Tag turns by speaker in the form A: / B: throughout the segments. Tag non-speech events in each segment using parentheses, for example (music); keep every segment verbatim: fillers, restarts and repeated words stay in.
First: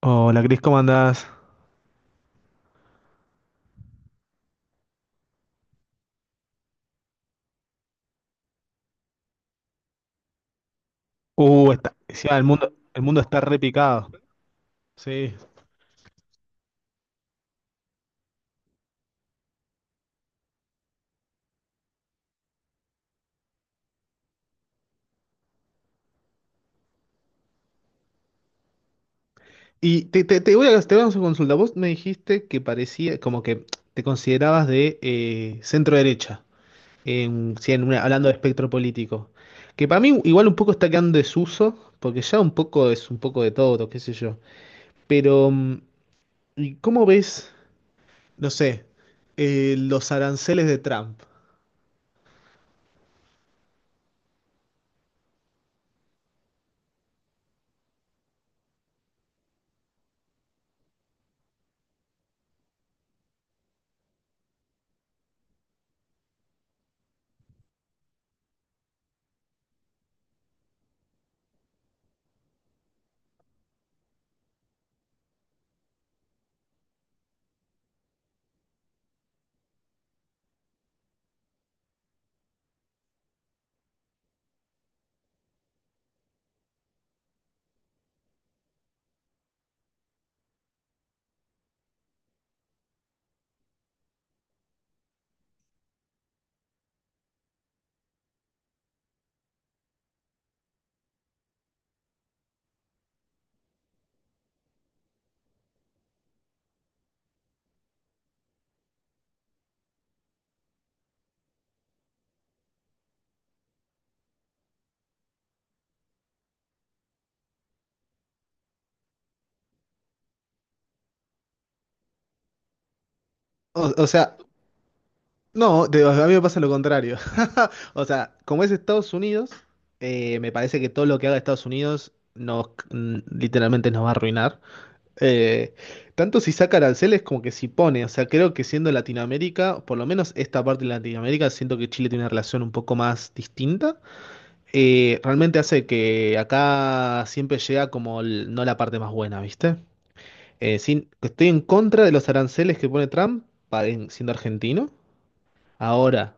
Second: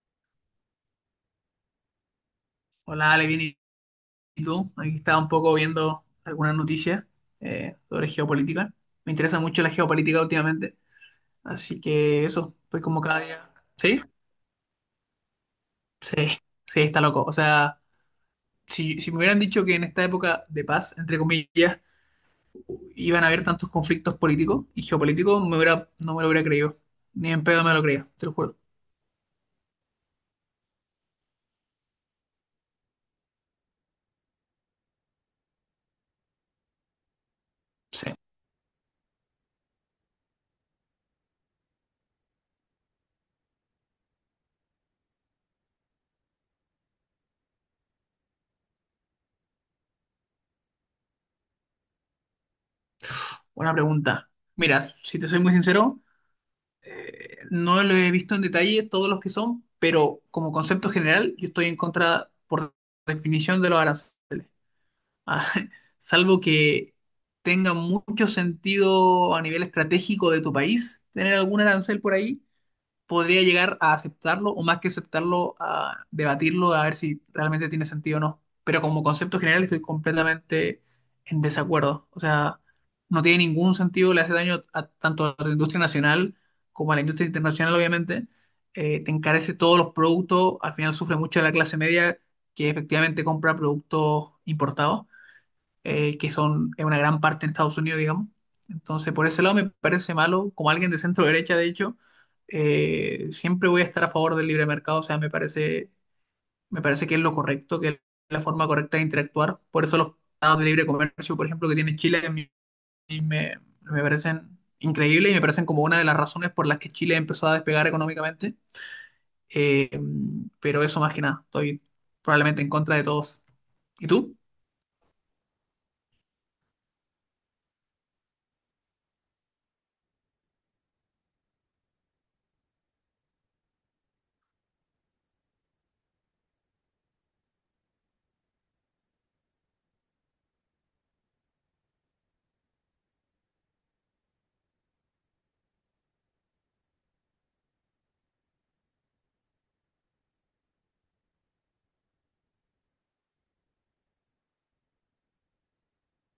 A: Hola, Cris, ¿cómo andás?
B: Hola, Ale, bien, ¿y tú? Aquí estaba un poco viendo algunas noticias eh, sobre geopolítica. Me interesa mucho la geopolítica últimamente,
A: Uh,
B: así
A: está,
B: que
A: sí, ah, el
B: eso,
A: mundo,
B: pues como
A: el
B: cada
A: mundo está
B: día. ¿Sí?
A: repicado. Sí.
B: Sí, sí, está loco. O sea, si, si me hubieran dicho que en esta época de paz, entre comillas, iban a haber tantos conflictos políticos y geopolíticos, me hubiera, no me lo hubiera creído. Ni en pedo me lo creía, te lo juro.
A: Y te, te, te voy a, te voy a hacer una consulta. Vos me dijiste que parecía, como que te considerabas de eh, centro derecha, en, sí, en una-
B: Sí,
A: hablando de espectro político. Que para mí igual un poco está quedando en desuso, porque ya un poco es un poco de todo, qué sé yo. Pero, mm, ¿y ¿cómo ves, no sé, eh, los aranceles de Trump?
B: buena pregunta. Mira, si te soy muy sincero, eh, no lo he visto en detalle todos los que son, pero como concepto general, yo estoy en contra, por definición, de los aranceles. Ah, (laughs) salvo que tenga mucho sentido a nivel estratégico de tu país tener algún arancel por ahí, podría llegar a aceptarlo o más que aceptarlo, a debatirlo, a ver si realmente tiene sentido o no. Pero como concepto general estoy completamente en desacuerdo. O sea, no tiene ningún sentido, le hace daño a, tanto a la industria nacional como a la industria internacional, obviamente. Eh, te encarece todos los productos, al final sufre mucho la clase media que efectivamente compra productos importados eh, que son en una gran parte en Estados Unidos, digamos. Entonces, por ese lado me parece malo, como alguien de centro derecha, de hecho, eh, siempre voy a estar a favor del libre mercado, o sea, me parece, me parece que es lo correcto, que es la forma correcta de interactuar. Por eso los tratados de libre comercio, por ejemplo, que tiene Chile, a mí me, me parecen increíbles y me parecen como una de las razones por las que Chile empezó a despegar económicamente. Eh, pero eso más que nada, estoy probablemente en contra de todos.
A: O, o
B: ¿Y
A: sea,
B: tú?
A: No, te- a mí me pasa lo contrario. (laughs) O sea, como es Estados Unidos, eh, me parece que todo lo que haga Estados Unidos nos, mm, literalmente nos va a arruinar. Eh, Tanto si saca aranceles como que si pone. O sea, creo que siendo Latinoamérica, por lo menos esta parte de Latinoamérica, siento que Chile tiene una relación un poco más distinta. Eh, realmente hace que acá siempre llega como el- no la parte más buena, ¿viste? Eh, sin, Estoy en contra de los aranceles que pone Trump, pa- en- siendo argentino. Ahora.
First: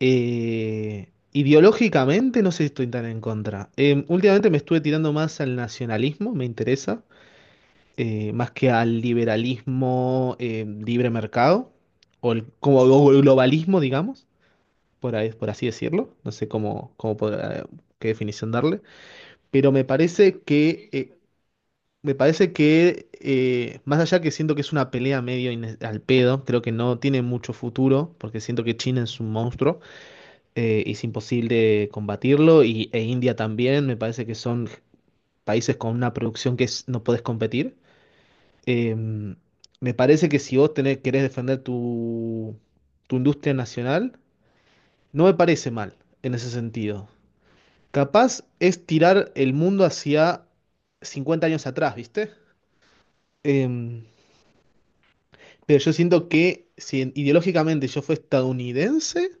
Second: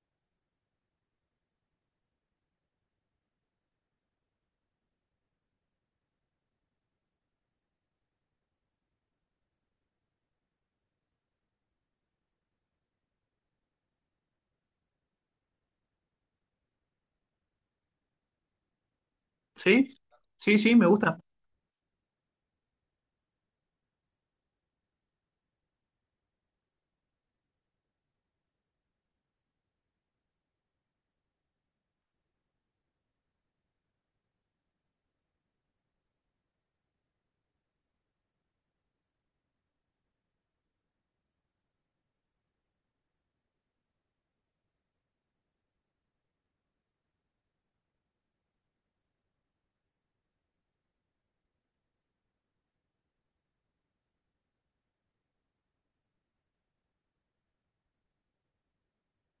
A: Eh, ideológicamente no sé si estoy tan en contra. Eh, últimamente me estuve tirando más al nacionalismo, me interesa, eh, más que al liberalismo, eh, libre mercado, o el- como o el globalismo, digamos, por ahí- por así decirlo. No sé cómo, cómo podrá- Qué definición darle. Pero me
B: Sí,
A: parece
B: sí, sí, me
A: que, eh,
B: gusta.
A: me parece que, eh, más allá que siento que es una pelea medio ine- al pedo, creo que no tiene mucho futuro, porque siento que China es un monstruo, eh, es imposible combatirlo y, e India también, me parece que son países con una producción que es- no podés competir. Eh, Me parece que si vos tenés, querés defender tu, tu industria nacional, no me parece mal en ese sentido. Capaz es tirar el mundo hacia cincuenta años atrás, ¿viste? Em, pero yo siento que si ideológicamente yo fuera estadounidense,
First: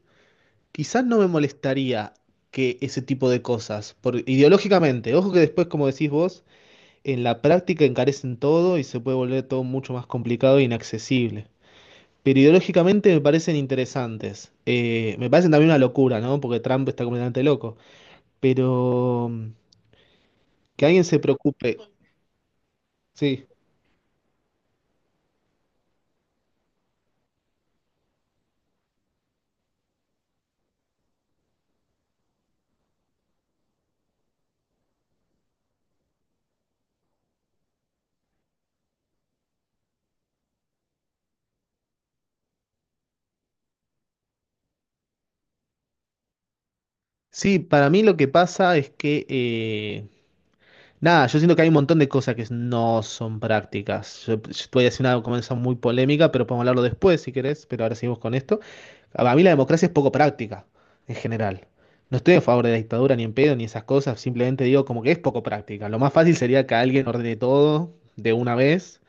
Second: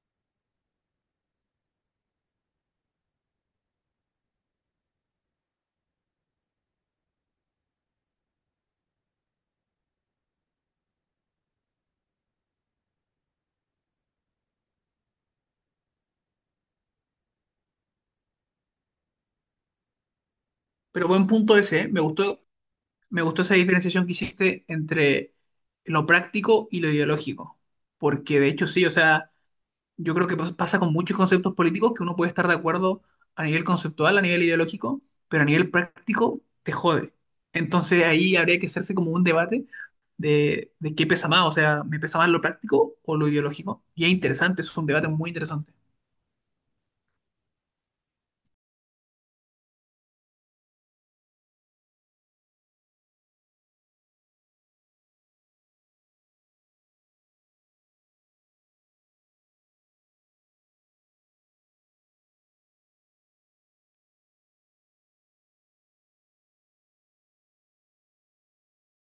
A: quizás no me molestaría que ese tipo de cosas, por, ideológicamente, ojo que después, como decís vos, en la práctica encarecen todo y se puede volver todo mucho más complicado e inaccesible. Pero ideológicamente me parecen interesantes. Eh, me parecen también una locura, ¿no? Porque Trump está completamente loco. Pero, mm, que alguien
B: Pero
A: se
B: buen punto
A: preocupe.
B: ese, ¿eh? Me gustó, me gustó
A: Sí.
B: esa diferenciación que hiciste entre lo práctico y lo ideológico. Porque de hecho sí, o sea, yo creo que pas- pasa con muchos conceptos políticos que uno puede estar de acuerdo a nivel conceptual, a nivel ideológico, pero a nivel práctico te jode. Entonces ahí habría que hacerse como un debate de, de qué pesa más, o sea, ¿me pesa más lo práctico o lo ideológico? Y es interesante, es un debate muy interesante.
A: Sí, para mí lo que pasa es que, eh, nada, yo siento que hay un montón de cosas que no son prácticas. Yo, yo te voy a decir una cosa muy polémica, pero podemos hablarlo después si querés, pero ahora seguimos con esto. A mí la democracia es poco práctica, en general. No estoy a favor de la dictadura ni en pedo ni esas cosas, simplemente digo como que es poco práctica. Lo más fácil sería que alguien ordene todo de una vez,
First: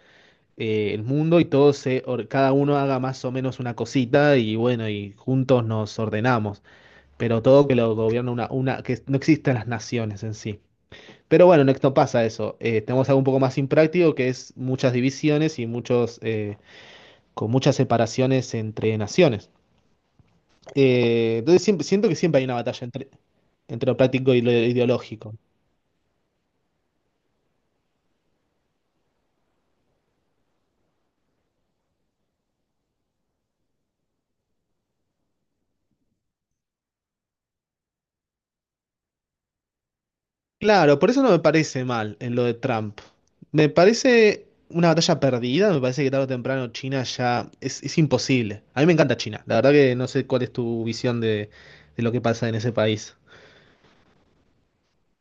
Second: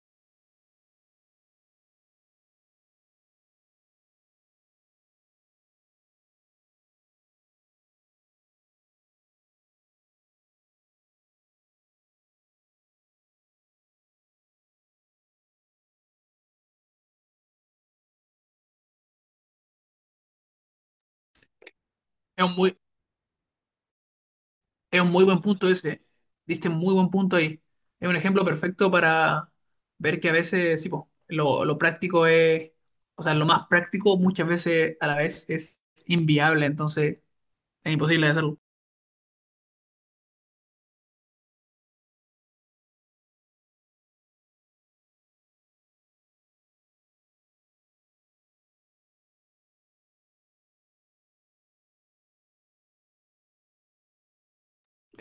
A: eh, el mundo, y todo se, or- cada uno haga más o menos una cosita y bueno, y juntos nos ordenamos. Pero todo que lo gobierna una, una, que no existan las naciones en sí. Pero bueno, en Next no pasa eso. Eh, tenemos algo un poco más impráctico que es muchas divisiones y muchos, eh, con muchas separaciones entre naciones. Eh, entonces siempre, siento que siempre hay
B: Es
A: una
B: un muy,
A: batalla entre, entre lo práctico y lo
B: Es un muy
A: ideológico.
B: buen punto ese. Diste muy buen punto ahí. Es un ejemplo perfecto para ver que a veces, sí, po, lo, lo práctico es, o sea, lo más práctico muchas veces a la vez es inviable, entonces es imposible de hacerlo.
A: Claro, por eso no me parece mal en lo de Trump. Me parece una batalla perdida, me parece que tarde o temprano China ya es, es imposible. A mí me encanta China, la verdad que no sé cuál es tu visión de, de lo que pasa en ese país.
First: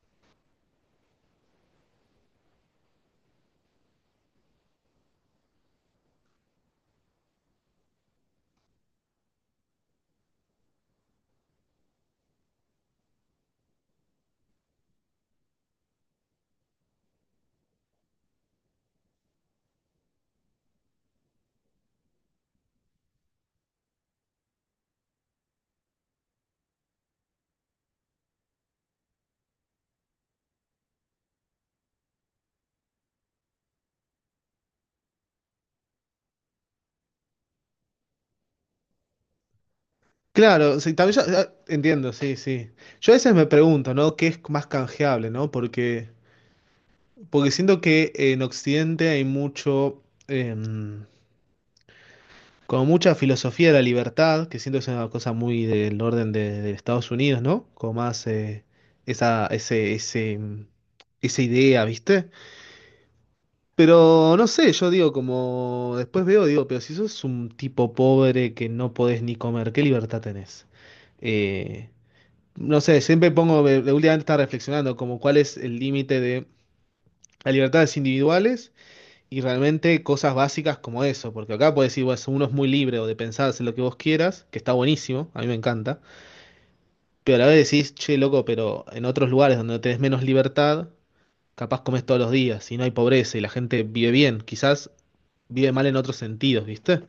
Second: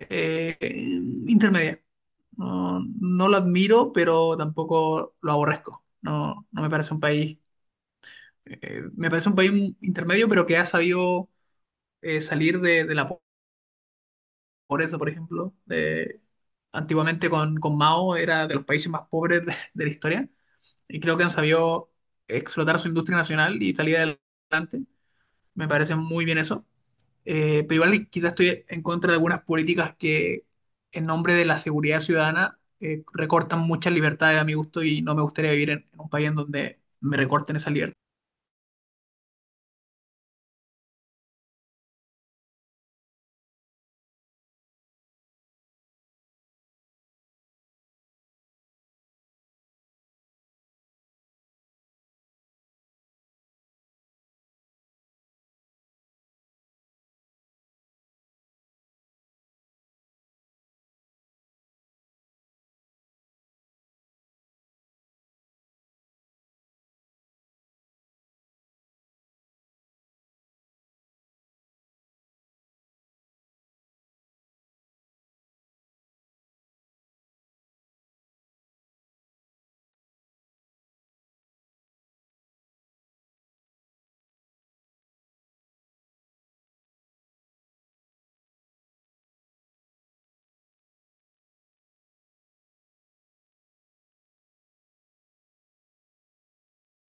B: Eh, intermedia. No, no lo admiro, pero tampoco lo aborrezco. No, no me parece un país, eh, me parece un país intermedio, pero que ha sabido eh, salir de, de la. Por eso, por ejemplo, eh, antiguamente con, con Mao era de los países más pobres de, de la historia y creo que han sabido explotar su industria nacional y salir adelante. Me parece muy bien eso. Eh, pero igual quizás estoy en contra de algunas políticas que en nombre de la seguridad ciudadana eh, recortan muchas libertades a mi gusto y no me gustaría vivir en, en un país en donde me recorten esa libertad.
A: Claro, sí, también yo- ah, entiendo, sí, sí. Yo a veces me pregunto, ¿no? ¿Qué es más canjeable, ¿no? Porque, porque siento que en Occidente hay mucho, em, como mucha filosofía de la libertad, que siento que es una cosa muy del orden de, de Estados Unidos, ¿no? Como más, eh, esa, ese, ese, mm, esa idea, ¿viste? Pero no sé, yo digo, como después veo, digo, pero si sos un tipo pobre que no podés ni comer, ¿qué libertad tenés? Eh, no sé, siempre pongo, de de últimamente estaba reflexionando como cuál es el límite de las libertades individuales y realmente cosas básicas como eso, porque acá puedes decir, bueno, uno es muy libre o de pensar en lo que vos quieras, que está buenísimo, a mí me encanta, pero a la vez decís, che, loco, pero en otros lugares donde tenés menos libertad, capaz comes todos los días y no hay pobreza y la gente vive bien, quizás vive mal en otros sentidos, ¿viste?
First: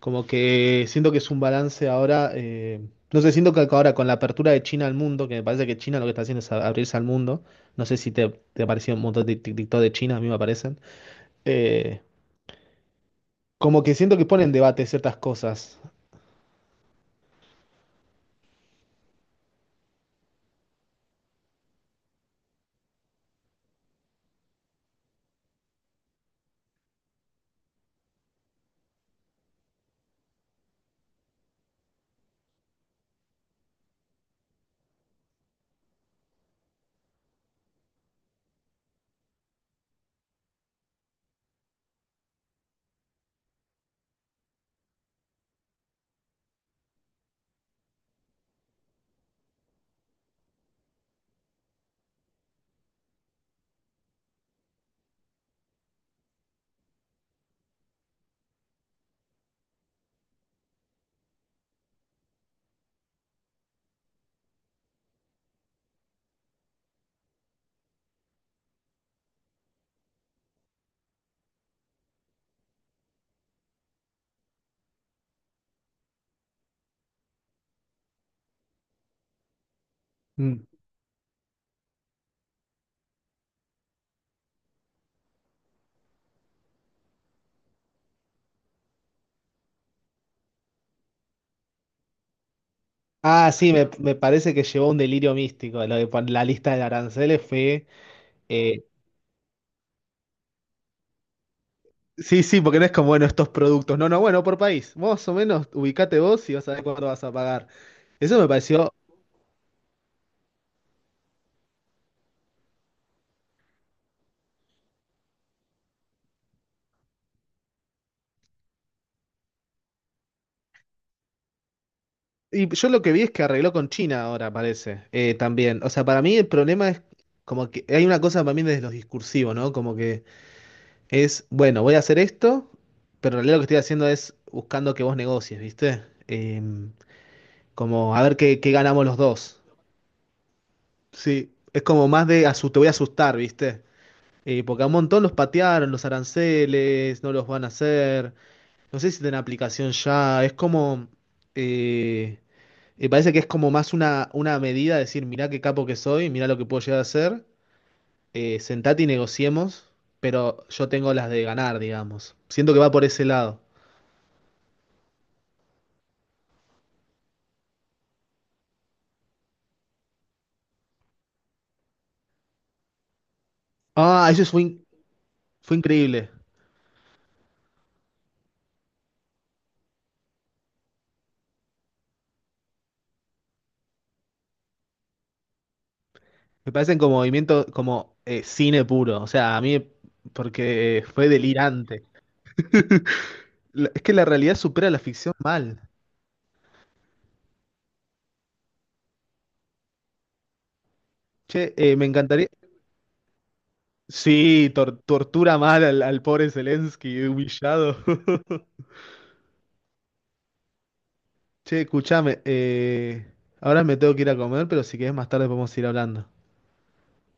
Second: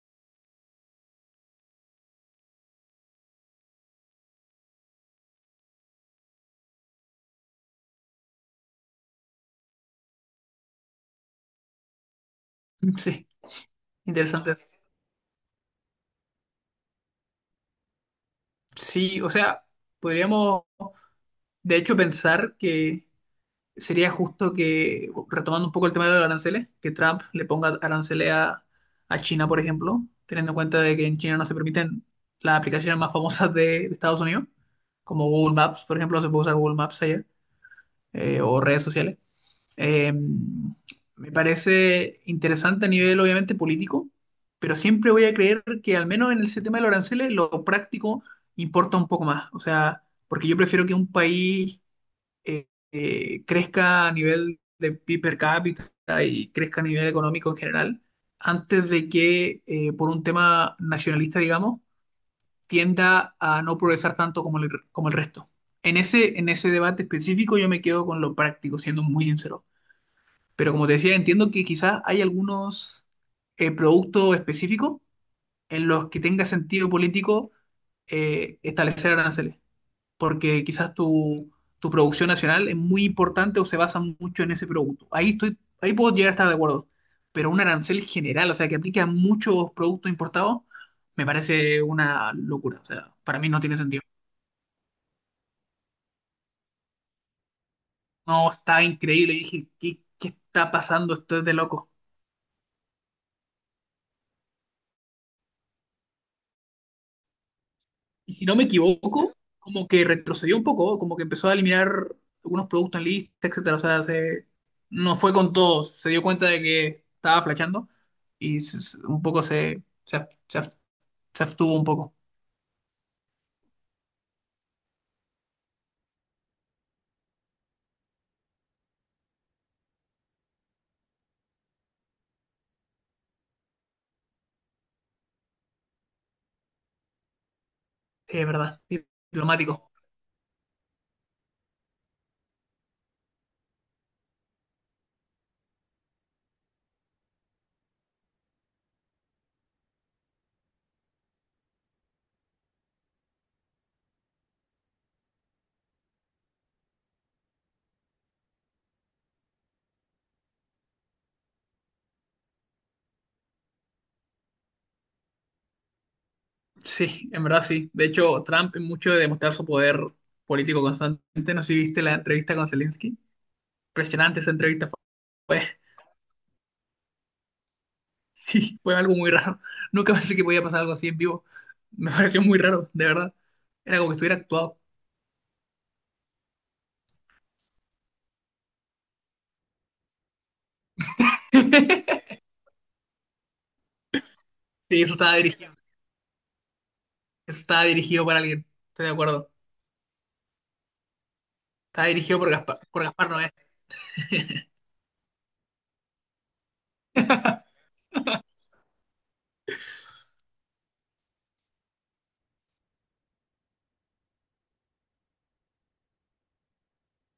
A: Como que siento que es un balance ahora, eh, no sé, siento que ahora con la apertura de China al mundo, que me parece que China lo que está haciendo es a- abrirse al mundo, no sé si te, te ha parecido un montón de tic- TikTok de China, a mí me aparecen, eh,
B: (laughs) Sí,
A: como que siento que pone en
B: interesante.
A: debate ciertas cosas.
B: Sí, o sea, podríamos de hecho pensar que sería justo que, retomando un poco el tema de los aranceles, que Trump le ponga aranceles a, a China, por ejemplo, teniendo en cuenta de que en China no se permiten las aplicaciones más famosas de, de Estados Unidos, como Google Maps, por ejemplo, no se puede usar Google Maps allá, eh, o redes sociales. Eh, me parece interesante a nivel, obviamente, político, pero siempre voy a creer que al menos en ese tema de los aranceles, lo práctico importa un poco más. O sea, porque yo prefiero que un país eh, eh, crezca a nivel de P I B per cápita y crezca a nivel económico en general, antes de que eh, por un tema nacionalista, digamos, tienda a no progresar tanto como el, como el resto. En ese, en ese debate específico yo me quedo con lo práctico, siendo muy sincero. Pero como te decía, entiendo que quizás hay algunos eh, productos específicos en los que tenga sentido político eh, establecer aranceles porque
A: Mm.
B: quizás tu, tu producción nacional es muy importante o se basa mucho en ese producto. Ahí estoy, ahí puedo llegar a estar de acuerdo. Pero un arancel general, o sea, que aplique a muchos productos importados, me parece una locura. O sea, para mí
A: Ah,
B: no
A: sí,
B: tiene
A: me,
B: sentido.
A: me parece que llevó un delirio místico, lo de pon- la lista de aranceles fue...
B: No, está
A: eh,
B: increíble. Dije, ¿qué, ¿qué está pasando? Esto es de loco.
A: sí, sí, porque no es como, bueno, estos productos, no, no, bueno, por país, más o menos, ubicate vos y vas a ver cuánto vas a pagar.
B: Y
A: Eso
B: si
A: me
B: no me
A: pareció.
B: equivoco, como que retrocedió un poco, como que empezó a eliminar algunos productos en lista, etcétera. O sea, se, no fue con todos. Se dio cuenta de que estaba flasheando y se- se- un poco se, se, ab- se ab- se abstuvo un poco.
A: Y yo lo que vi es que arregló con China ahora, parece, eh, también. O sea, para mí el problema es como que hay una cosa para mí desde los discursivos, ¿no? Como que es, bueno, voy a hacer esto, pero en realidad lo que estoy haciendo es buscando que vos negocies, ¿viste? Eh, como a ver
B: Sí, es
A: qué, qué
B: verdad.
A: ganamos los dos.
B: Diplomático.
A: Sí, es como más de asu- te voy a asustar, ¿viste? Eh, porque a un montón los patearon, los aranceles, no los van a hacer. No sé si tienen aplicación ya, es como... eh, me parece que es como más una, una medida, decir, mirá qué capo que soy, mirá lo que puedo llegar a hacer, eh, sentate y negociemos, pero yo tengo las de ganar, digamos. Siento que va por ese lado.
B: Sí, en verdad sí. De hecho, Trump, en mucho de demostrar su poder político constante, no sé si viste la entrevista con Zelensky.
A: Ah,
B: Impresionante
A: eso
B: esa
A: fue, in-
B: entrevista fue.
A: fue increíble.
B: (laughs) Fue algo muy raro. Nunca pensé que podía pasar algo así en vivo. Me pareció muy raro, de verdad. Era como que estuviera actuado.
A: Me parecen como movimiento, como, eh, cine puro. O sea, a mí, porque fue delirante.
B: (laughs)
A: (laughs) La- Es que la realidad supera la
B: Sí, eso
A: ficción
B: estaba dirigido.
A: mal.
B: Eso estaba dirigido para alguien. Estoy de acuerdo.
A: Che, eh, me
B: Estaba dirigido
A: encantaría.
B: por Gaspar, por Gaspar Noé.
A: Sí,
B: (laughs)
A: tor- tortura mal al, al pobre Zelensky, humillado. (laughs) Che, escuchame, eh, ahora me tengo que ir a comer, pero si querés más tarde podemos ir hablando.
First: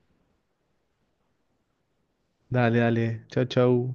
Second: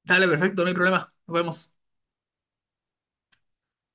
B: Dale, perfecto, no hay problema. Nos vemos.
A: Dale, dale. Chau, chau.